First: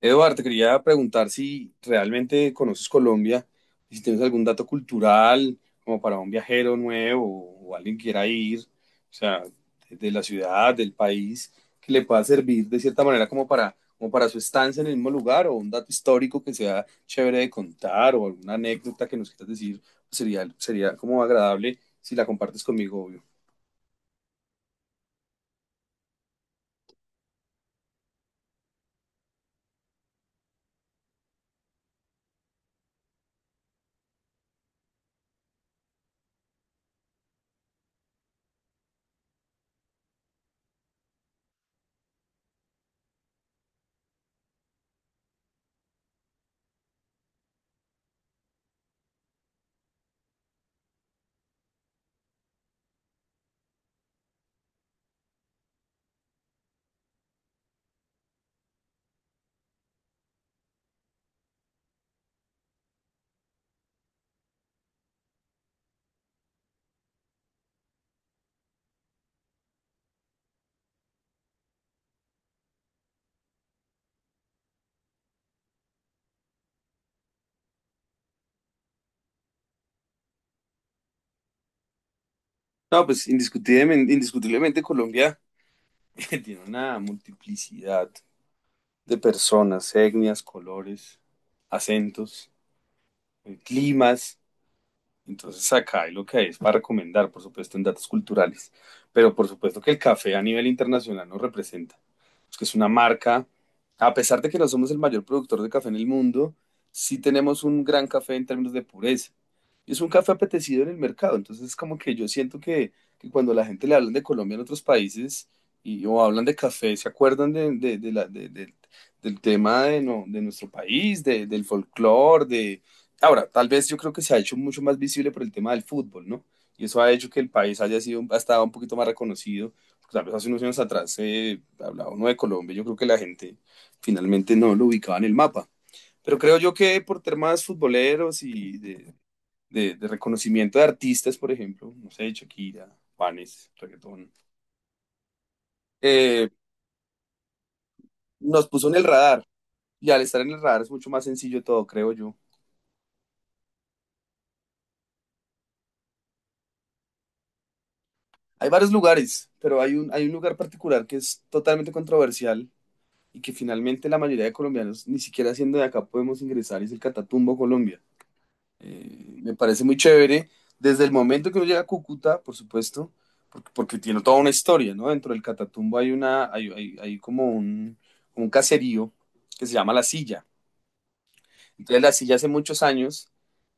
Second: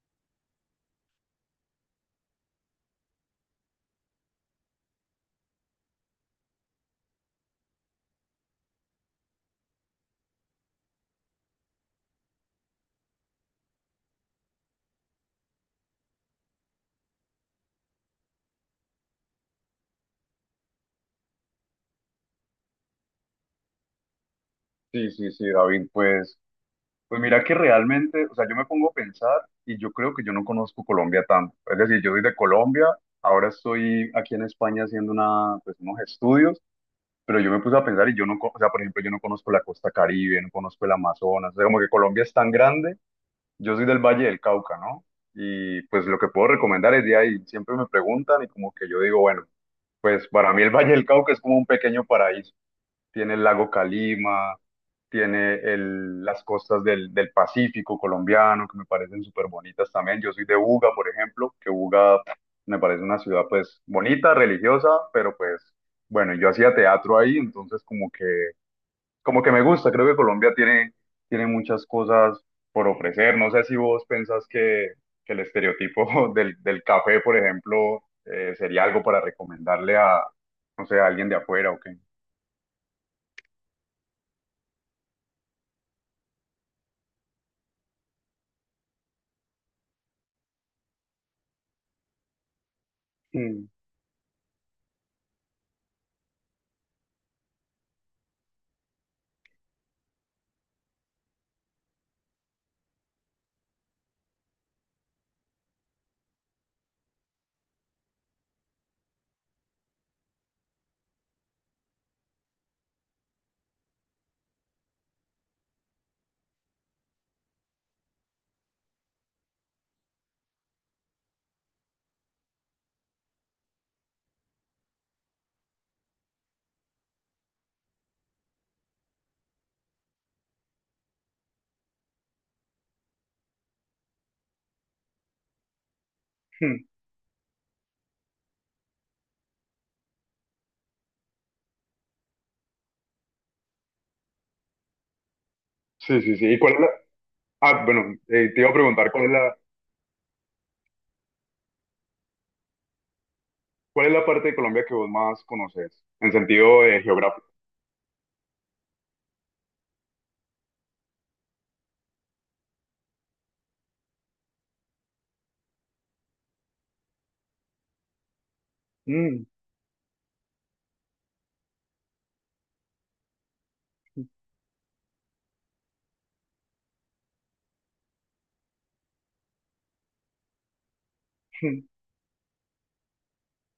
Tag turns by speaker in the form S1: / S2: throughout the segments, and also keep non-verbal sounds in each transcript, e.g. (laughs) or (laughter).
S1: Eduardo, te quería preguntar si realmente conoces Colombia, y si tienes algún dato cultural como para un viajero nuevo o alguien que quiera ir, o sea, de la ciudad, del país, que le pueda servir de cierta manera como para su estancia en el mismo lugar o un dato histórico que sea chévere de contar o alguna anécdota que nos quieras decir, pues sería como agradable si la compartes conmigo, obvio.
S2: Sí, sí, sí, David, pues, pues mira que realmente, o sea, yo me pongo a pensar y yo creo que yo no conozco Colombia tanto. Es decir, yo soy de Colombia, ahora estoy aquí en España haciendo una, pues, unos estudios, pero yo me puse a pensar y yo no, co- o sea, por ejemplo, yo no conozco la costa Caribe, no conozco el Amazonas, o sea, como que Colombia es tan grande, yo soy del Valle del Cauca, ¿no? Y pues lo que puedo recomendar es de ahí, siempre me preguntan y como que yo digo, bueno, pues para mí el Valle del Cauca es como un pequeño paraíso, tiene el lago Calima, tiene las costas del Pacífico colombiano, que me parecen súper bonitas también. Yo soy de Buga, por ejemplo, que Buga me parece una ciudad pues bonita, religiosa, pero pues bueno, yo hacía teatro ahí, entonces como que me gusta, creo que Colombia tiene, tiene muchas cosas por ofrecer. No sé si vos pensás que el estereotipo (laughs) del café, por ejemplo, sería algo para recomendarle a, no sé, a alguien de afuera o qué.
S1: No, pues indiscutiblemente, indiscutiblemente Colombia (laughs) tiene una multiplicidad de personas, etnias, colores, acentos, climas. Entonces acá hay lo que hay es para recomendar, por supuesto, en datos culturales, pero por supuesto que el café a nivel internacional nos representa, es que es una marca, a pesar de que no somos el mayor productor de café en el mundo, sí tenemos un gran café en términos de pureza. Y es un café apetecido en el mercado, entonces es como que yo siento que cuando la gente le hablan de Colombia en otros países y o hablan de café, se acuerdan de la- de- del tema de, no- de nuestro país, del folclore, de ahora, tal vez yo creo que se ha hecho mucho más visible por el tema del fútbol, ¿no? Y eso ha hecho que el país haya sido, ha estado un poquito más reconocido. Pues, tal vez hace unos años atrás se hablaba uno de Colombia, yo creo que la gente finalmente no lo ubicaba en el mapa. Pero creo yo
S2: Mm.
S1: que por temas futboleros y de reconocimiento de artistas, por ejemplo, no sé, Shakira, Juanes, reggaetón,
S2: Sí, sí,
S1: eh,
S2: sí. ¿Y cuál es la... Ah, bueno, te
S1: nos
S2: iba a
S1: puso en el
S2: preguntar,
S1: radar. Y al estar en el radar es mucho más sencillo todo, creo yo.
S2: cuál es la parte de Colombia que vos más conoces en sentido geográfico?
S1: Hay varios lugares, pero hay un lugar particular que es totalmente controversial y que finalmente la mayoría de colombianos ni siquiera siendo de acá podemos ingresar, es el Catatumbo Colombia.
S2: Mm.
S1: Me parece muy chévere desde el momento que uno llega a Cúcuta, por supuesto, porque tiene toda una historia, ¿no? Dentro del Catatumbo hay una, hay como un caserío que se llama La Silla, entonces
S2: (laughs)
S1: la silla hace muchos años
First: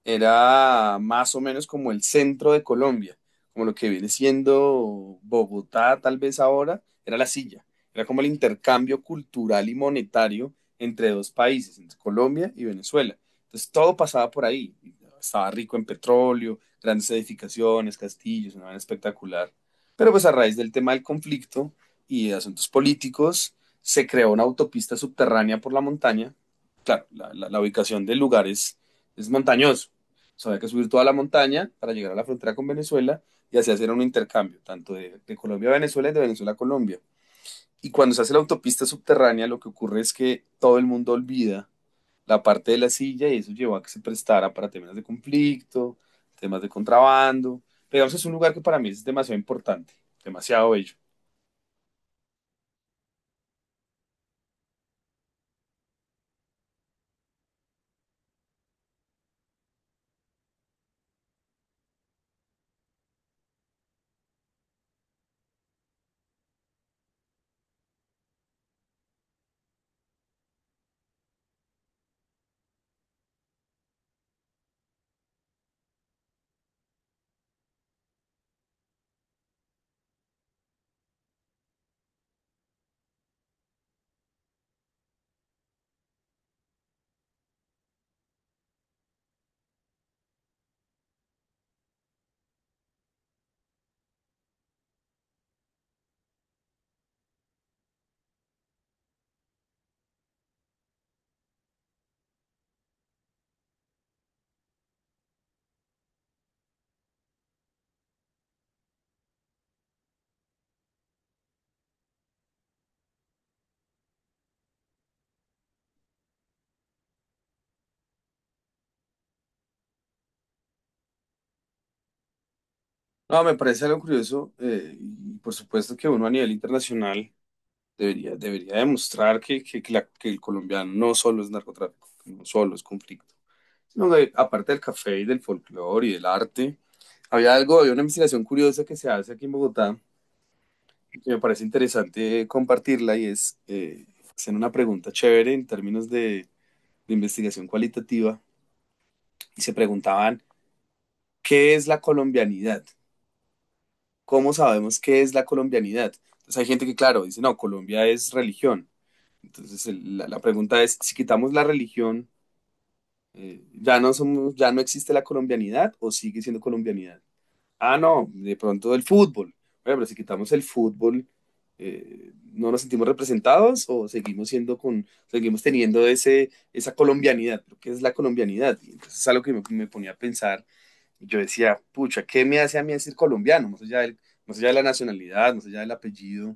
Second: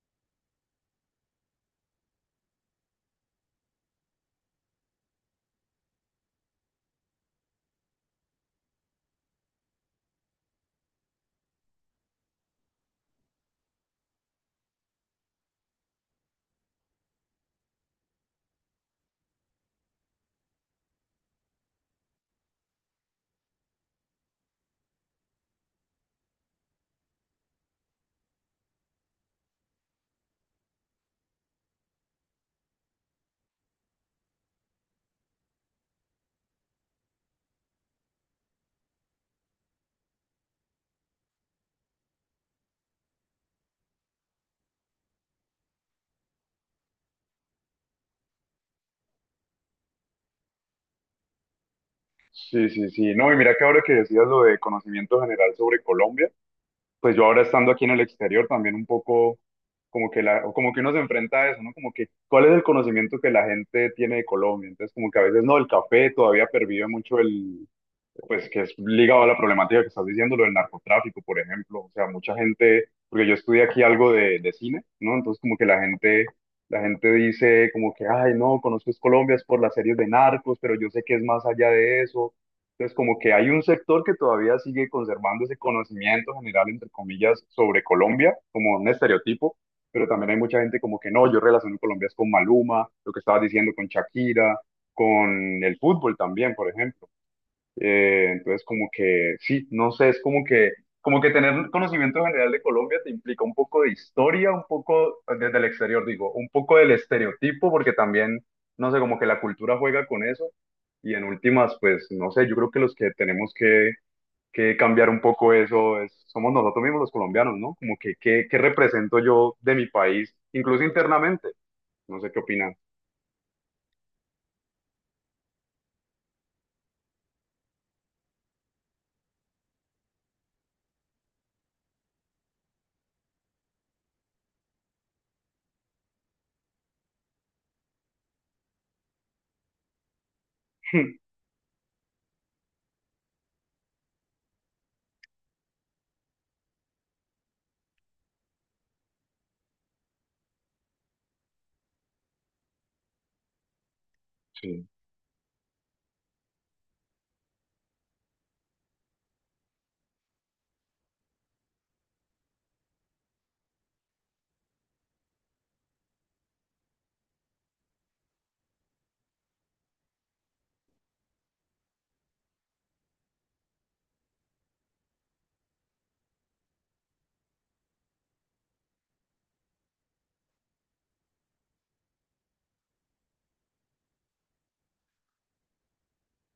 S1: era más o menos como el centro de Colombia, como lo que viene siendo Bogotá tal vez ahora, era la silla. Era como el intercambio cultural y monetario entre dos países, entre Colombia y Venezuela. Entonces todo pasaba por ahí. Estaba rico en petróleo, grandes edificaciones, castillos, una vaina espectacular. Pero pues a raíz del tema del conflicto y de asuntos políticos, se creó una autopista subterránea por la montaña. Claro, la ubicación del lugar es montañoso. O sea, había que subir toda la montaña para llegar a la frontera con Venezuela y así hacer un intercambio, tanto de Colombia a Venezuela y de Venezuela a Colombia. Y cuando se hace la autopista subterránea, lo que ocurre es que todo el mundo olvida la parte de la silla y eso llevó a que se prestara para temas de conflicto, temas de contrabando. Pero digamos, es un lugar que para mí es demasiado importante, demasiado bello.
S2: Sí, sí, sí. No, y mira que ahora que decías lo de conocimiento general sobre Colombia, pues yo ahora estando aquí en el exterior también un poco como que la, como que uno se enfrenta a eso, ¿no? Como que, ¿cuál es el conocimiento que la gente tiene de Colombia? Entonces, como que a veces no, el café todavía pervive mucho el, pues que es ligado a la problemática que estás diciendo, lo del narcotráfico, por ejemplo. O sea, mucha gente, porque yo estudié aquí algo de cine, ¿no? Entonces como que la gente dice como que, ay, no, conozco es Colombia es por las series de narcos, pero yo sé que es más allá de eso. Entonces como que hay un sector que todavía sigue conservando ese conocimiento general, entre comillas, sobre Colombia, como un estereotipo. Pero también hay mucha gente como que no, yo relaciono Colombia es con Maluma, lo que estabas diciendo con Shakira, con el fútbol también, por ejemplo, entonces, como que, sí, no sé, es como que tener un conocimiento general de Colombia te implica un poco de historia, un poco desde el exterior, digo, un poco del estereotipo, porque también, no sé, como que la cultura juega con eso. Y en últimas, pues, no sé, yo creo que los que tenemos que cambiar un poco eso es, somos nosotros mismos los colombianos, ¿no? Como que, ¿qué, qué represento yo de mi país, incluso internamente? No sé qué opinan.
S1: No, me parece algo curioso y por supuesto que uno a nivel internacional debería demostrar que el colombiano no solo es narcotráfico, que no solo es conflicto, sino que aparte del café y del folclore y del arte, había algo, había una investigación curiosa que se hace aquí en Bogotá, que
S2: (laughs)
S1: me parece interesante compartirla y es hacer una pregunta chévere en términos de investigación cualitativa y se preguntaban, ¿qué es la colombianidad? ¿Cómo
S2: Sí.
S1: sabemos qué es la colombianidad? Entonces hay gente que, claro, dice, no, Colombia es religión. Entonces la pregunta es, si quitamos la religión, ya no somos, ya no existe la colombianidad o sigue siendo colombianidad. Ah, no, de pronto el fútbol. Bueno, pero si quitamos el fútbol, ¿no nos sentimos representados o seguimos teniendo esa colombianidad? Lo que es la colombianidad. Y entonces es algo que me ponía a pensar. Y yo decía, pucha, ¿qué me hace a mí decir colombiano? Más allá de la nacionalidad, más allá del apellido,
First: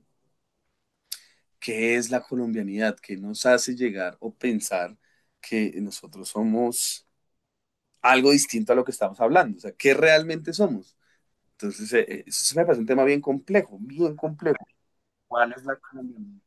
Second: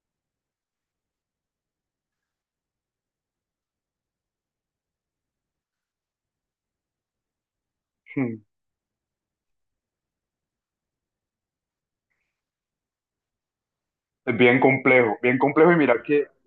S1: ¿qué es la colombianidad? ¿Qué nos hace llegar o pensar que nosotros somos algo
S2: (laughs)
S1: distinto a lo que estamos hablando? O sea, ¿qué realmente somos? Entonces, eso se me parece un tema bien complejo, bien
S2: Es
S1: complejo.
S2: bien complejo, bien
S1: ¿Cuál es
S2: complejo.
S1: la
S2: Y mira que
S1: economía?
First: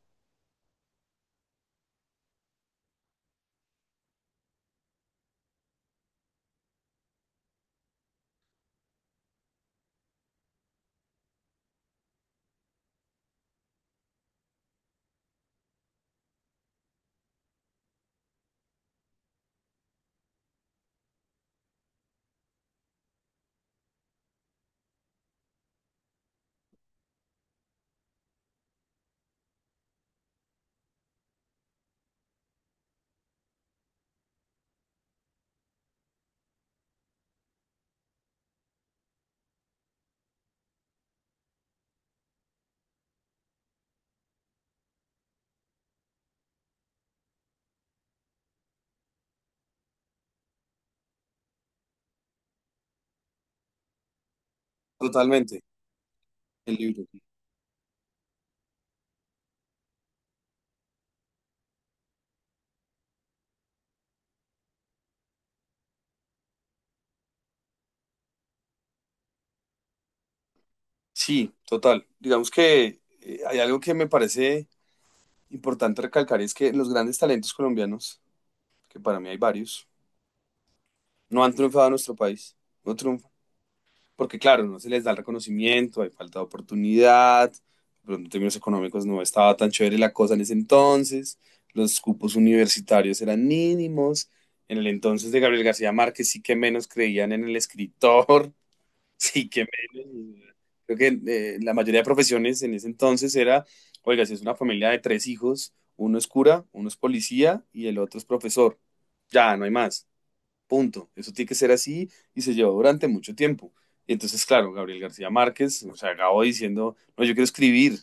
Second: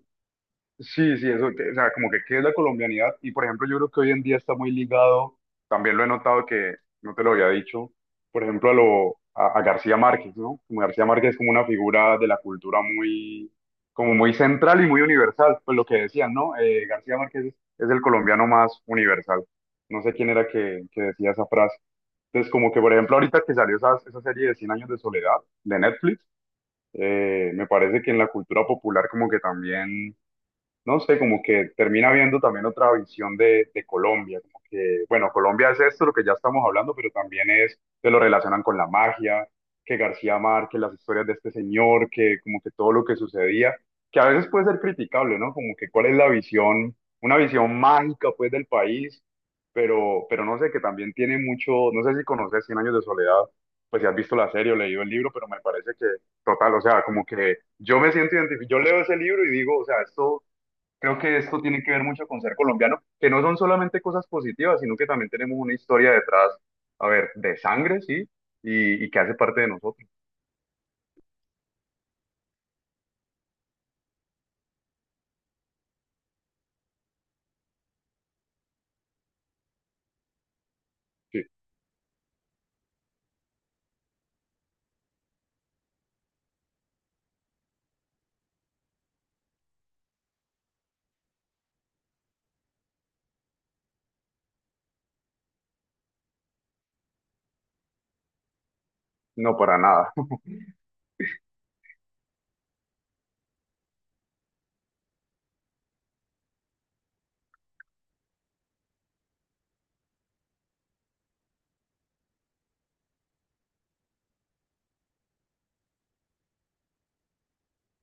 S2: sí, sí, eso, que- o sea, como que qué es la colombianidad. Y por ejemplo, yo creo que hoy en día está muy ligado, también lo he notado que no te lo había dicho, por ejemplo, a a García Márquez, ¿no? Como García Márquez es como una figura de la cultura muy, como muy central y muy universal. Pues lo que decían, ¿no? García Márquez es el colombiano más universal. No sé quién era que decía esa frase. Entonces, como que por ejemplo, ahorita que salió esa, esa serie de Cien Años de Soledad de Netflix, me parece que en la cultura popular como que también no sé, como que termina viendo también otra visión de Colombia, como que, bueno, Colombia es esto, lo que ya estamos hablando, pero también es, que lo relacionan con la magia, que García Márquez, las historias de este señor, que como que todo lo que sucedía, que a veces puede ser criticable, ¿no? Como que cuál es la visión, una visión mágica pues del país, pero no sé, que también tiene mucho, no sé si conoces Cien Años de Soledad, pues si has visto la serie o leído el libro, pero me
S1: Totalmente,
S2: parece que,
S1: el
S2: total, o sea,
S1: libro.
S2: como que yo me siento identificado, yo leo ese libro y digo, o sea, esto. Creo que esto tiene que ver mucho con ser colombiano, que no son solamente cosas positivas, sino que también tenemos una historia detrás, a ver, de sangre, sí, y que hace parte de nosotros.
S1: Sí, total. Digamos que hay algo que me parece importante recalcar y es que los grandes talentos colombianos, que para mí hay varios, no
S2: Sí,
S1: han triunfado en nuestro país. No, triunfan. Porque claro, no se les da el reconocimiento, hay falta de oportunidad, pero en términos económicos no estaba tan chévere la cosa en ese entonces, los cupos universitarios eran mínimos, en el entonces de Gabriel García Márquez sí que menos creían en el escritor, (laughs) sí
S2: no
S1: que
S2: para nada.
S1: menos,
S2: (laughs)
S1: creo que la mayoría de profesiones en ese entonces era, oiga, si es una familia de tres hijos, uno es cura, uno es policía y el otro es profesor, ya no hay más. Punto. Eso tiene que ser así y se llevó durante mucho tiempo. Y entonces, claro, Gabriel García Márquez, o sea, acabó diciendo, no, yo quiero escribir.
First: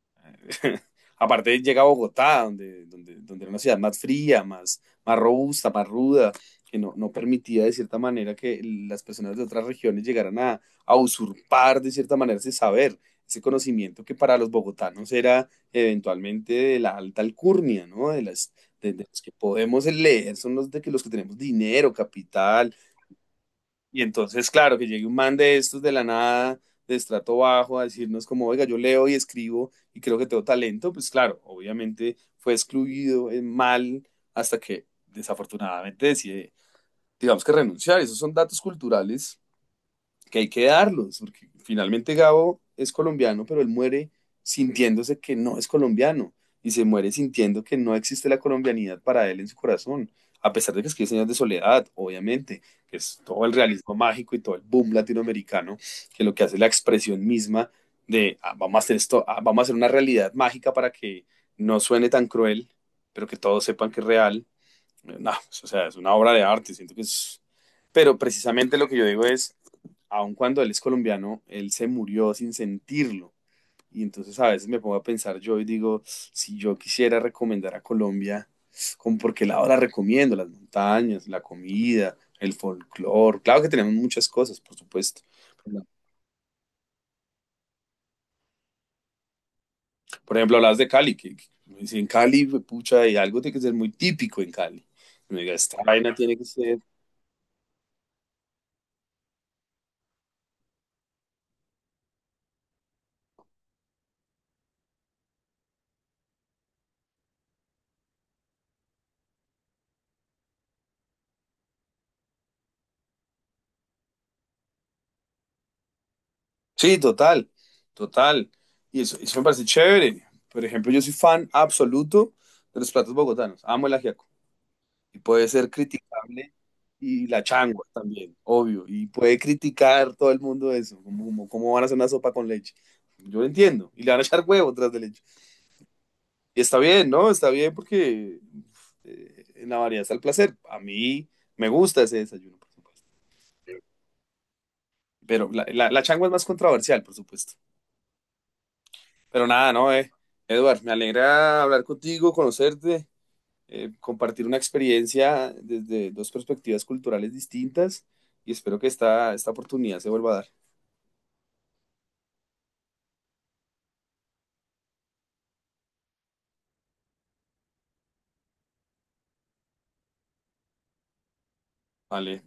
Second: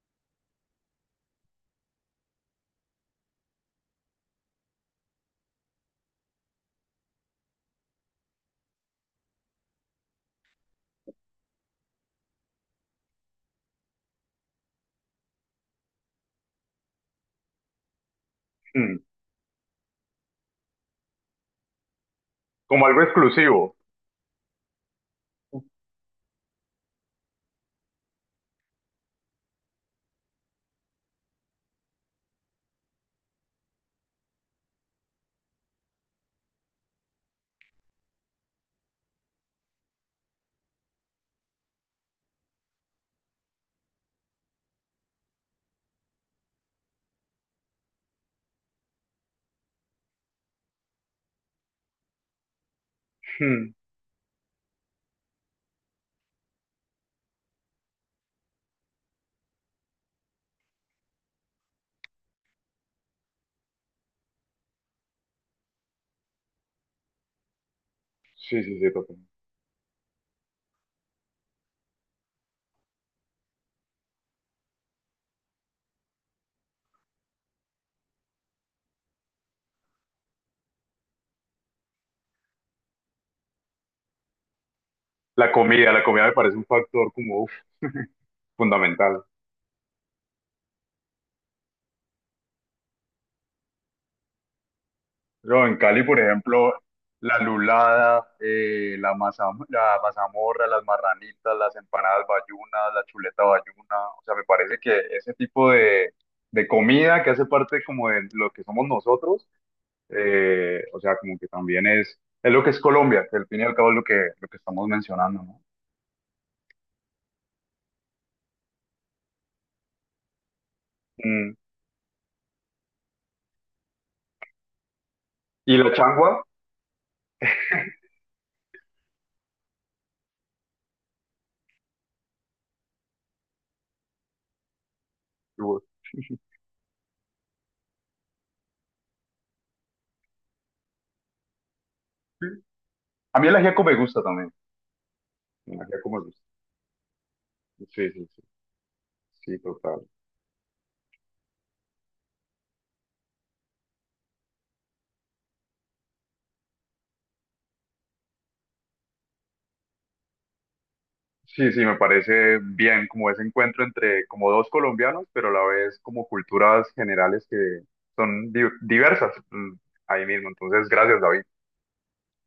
S1: (laughs) Aparte llega a Bogotá, donde era una ciudad más fría, más robusta, más ruda, que no, no permitía de cierta manera que las personas de otras regiones llegaran a usurpar de cierta manera ese saber, ese conocimiento que para los bogotanos era eventualmente de la alta alcurnia, ¿no? De las, de,
S2: Mm.
S1: de los que podemos leer son los de que los que tenemos dinero, capital,
S2: Como algo exclusivo.
S1: y entonces, claro, que llegue un man de estos
S2: (laughs)
S1: de la nada, de estrato bajo, a decirnos como, oiga, yo leo y escribo y creo que tengo talento, pues claro, obviamente fue excluido mal hasta que desafortunadamente decide, digamos que renunciar. Esos son datos culturales que hay que darlos, porque finalmente Gabo es colombiano, pero él muere sintiéndose que no es colombiano y se muere sintiendo que no existe la colombianidad para él en su corazón, a pesar de que escribe Señas de Soledad, obviamente, que es todo el
S2: Mm.
S1: realismo mágico y todo el boom latinoamericano, que lo que hace es la expresión misma de ah, vamos a hacer esto, ah, vamos a hacer una realidad mágica para que no suene tan cruel, pero que todos sepan que es real. No, o sea, es una obra de arte, siento que es. Pero
S2: Sí,
S1: precisamente
S2: sí,
S1: lo
S2: sí,
S1: que yo digo
S2: totalmente.
S1: es, aun cuando él es colombiano, él se murió sin sentirlo. Y entonces a veces me pongo a pensar yo y digo, si yo quisiera recomendar a Colombia, ¿con por qué lado la recomiendo? Las montañas, la comida, el folclore. Claro que tenemos muchas cosas, por supuesto.
S2: La comida me parece un factor como uf, fundamental.
S1: Por ejemplo, hablas de Cali, que me dicen, en Cali, pucha, hay algo tiene que ser muy típico en Cali. Me diga,
S2: Yo en
S1: esta
S2: Cali,
S1: vaina
S2: por
S1: tiene que
S2: ejemplo,
S1: ser.
S2: la lulada, la masa, la mazamorra, las marranitas, las empanadas bayunas, la chuleta bayuna, o sea, me parece que ese tipo de comida que hace parte como de lo que somos nosotros, o sea, como que también es lo que es Colombia, que al fin y al cabo es lo que estamos mencionando, ¿no?
S1: Sí, total, total. Y eso me parece chévere. Por ejemplo, yo soy fan
S2: Mm.
S1: absoluto de los platos bogotanos. Amo el ajiaco. Y puede ser
S2: Y la changua,
S1: criticable y la changua también, obvio. Y puede criticar todo el mundo eso, como cómo van a hacer una sopa con leche. Yo lo entiendo. Y le van a echar huevo tras de leche. Y está bien, ¿no? Está bien porque en la variedad está el placer. A mí me gusta ese
S2: sí.
S1: desayuno, por supuesto.
S2: A mí el ajiaco me gusta también,
S1: Pero la,
S2: el
S1: la, la
S2: ajiaco me
S1: changua es
S2: gusta,
S1: más controversial, por supuesto.
S2: sí, sí, sí,
S1: Pero
S2: sí,
S1: nada, no.
S2: total.
S1: Edward, me alegra hablar contigo, conocerte, compartir una experiencia desde dos perspectivas culturales distintas y espero que esta oportunidad se vuelva a dar.
S2: Sí, sí, me parece bien como ese encuentro entre como dos colombianos, pero a la vez como culturas generales que son di- diversas, mm, ahí mismo. Entonces, gracias, David.
S1: Vale.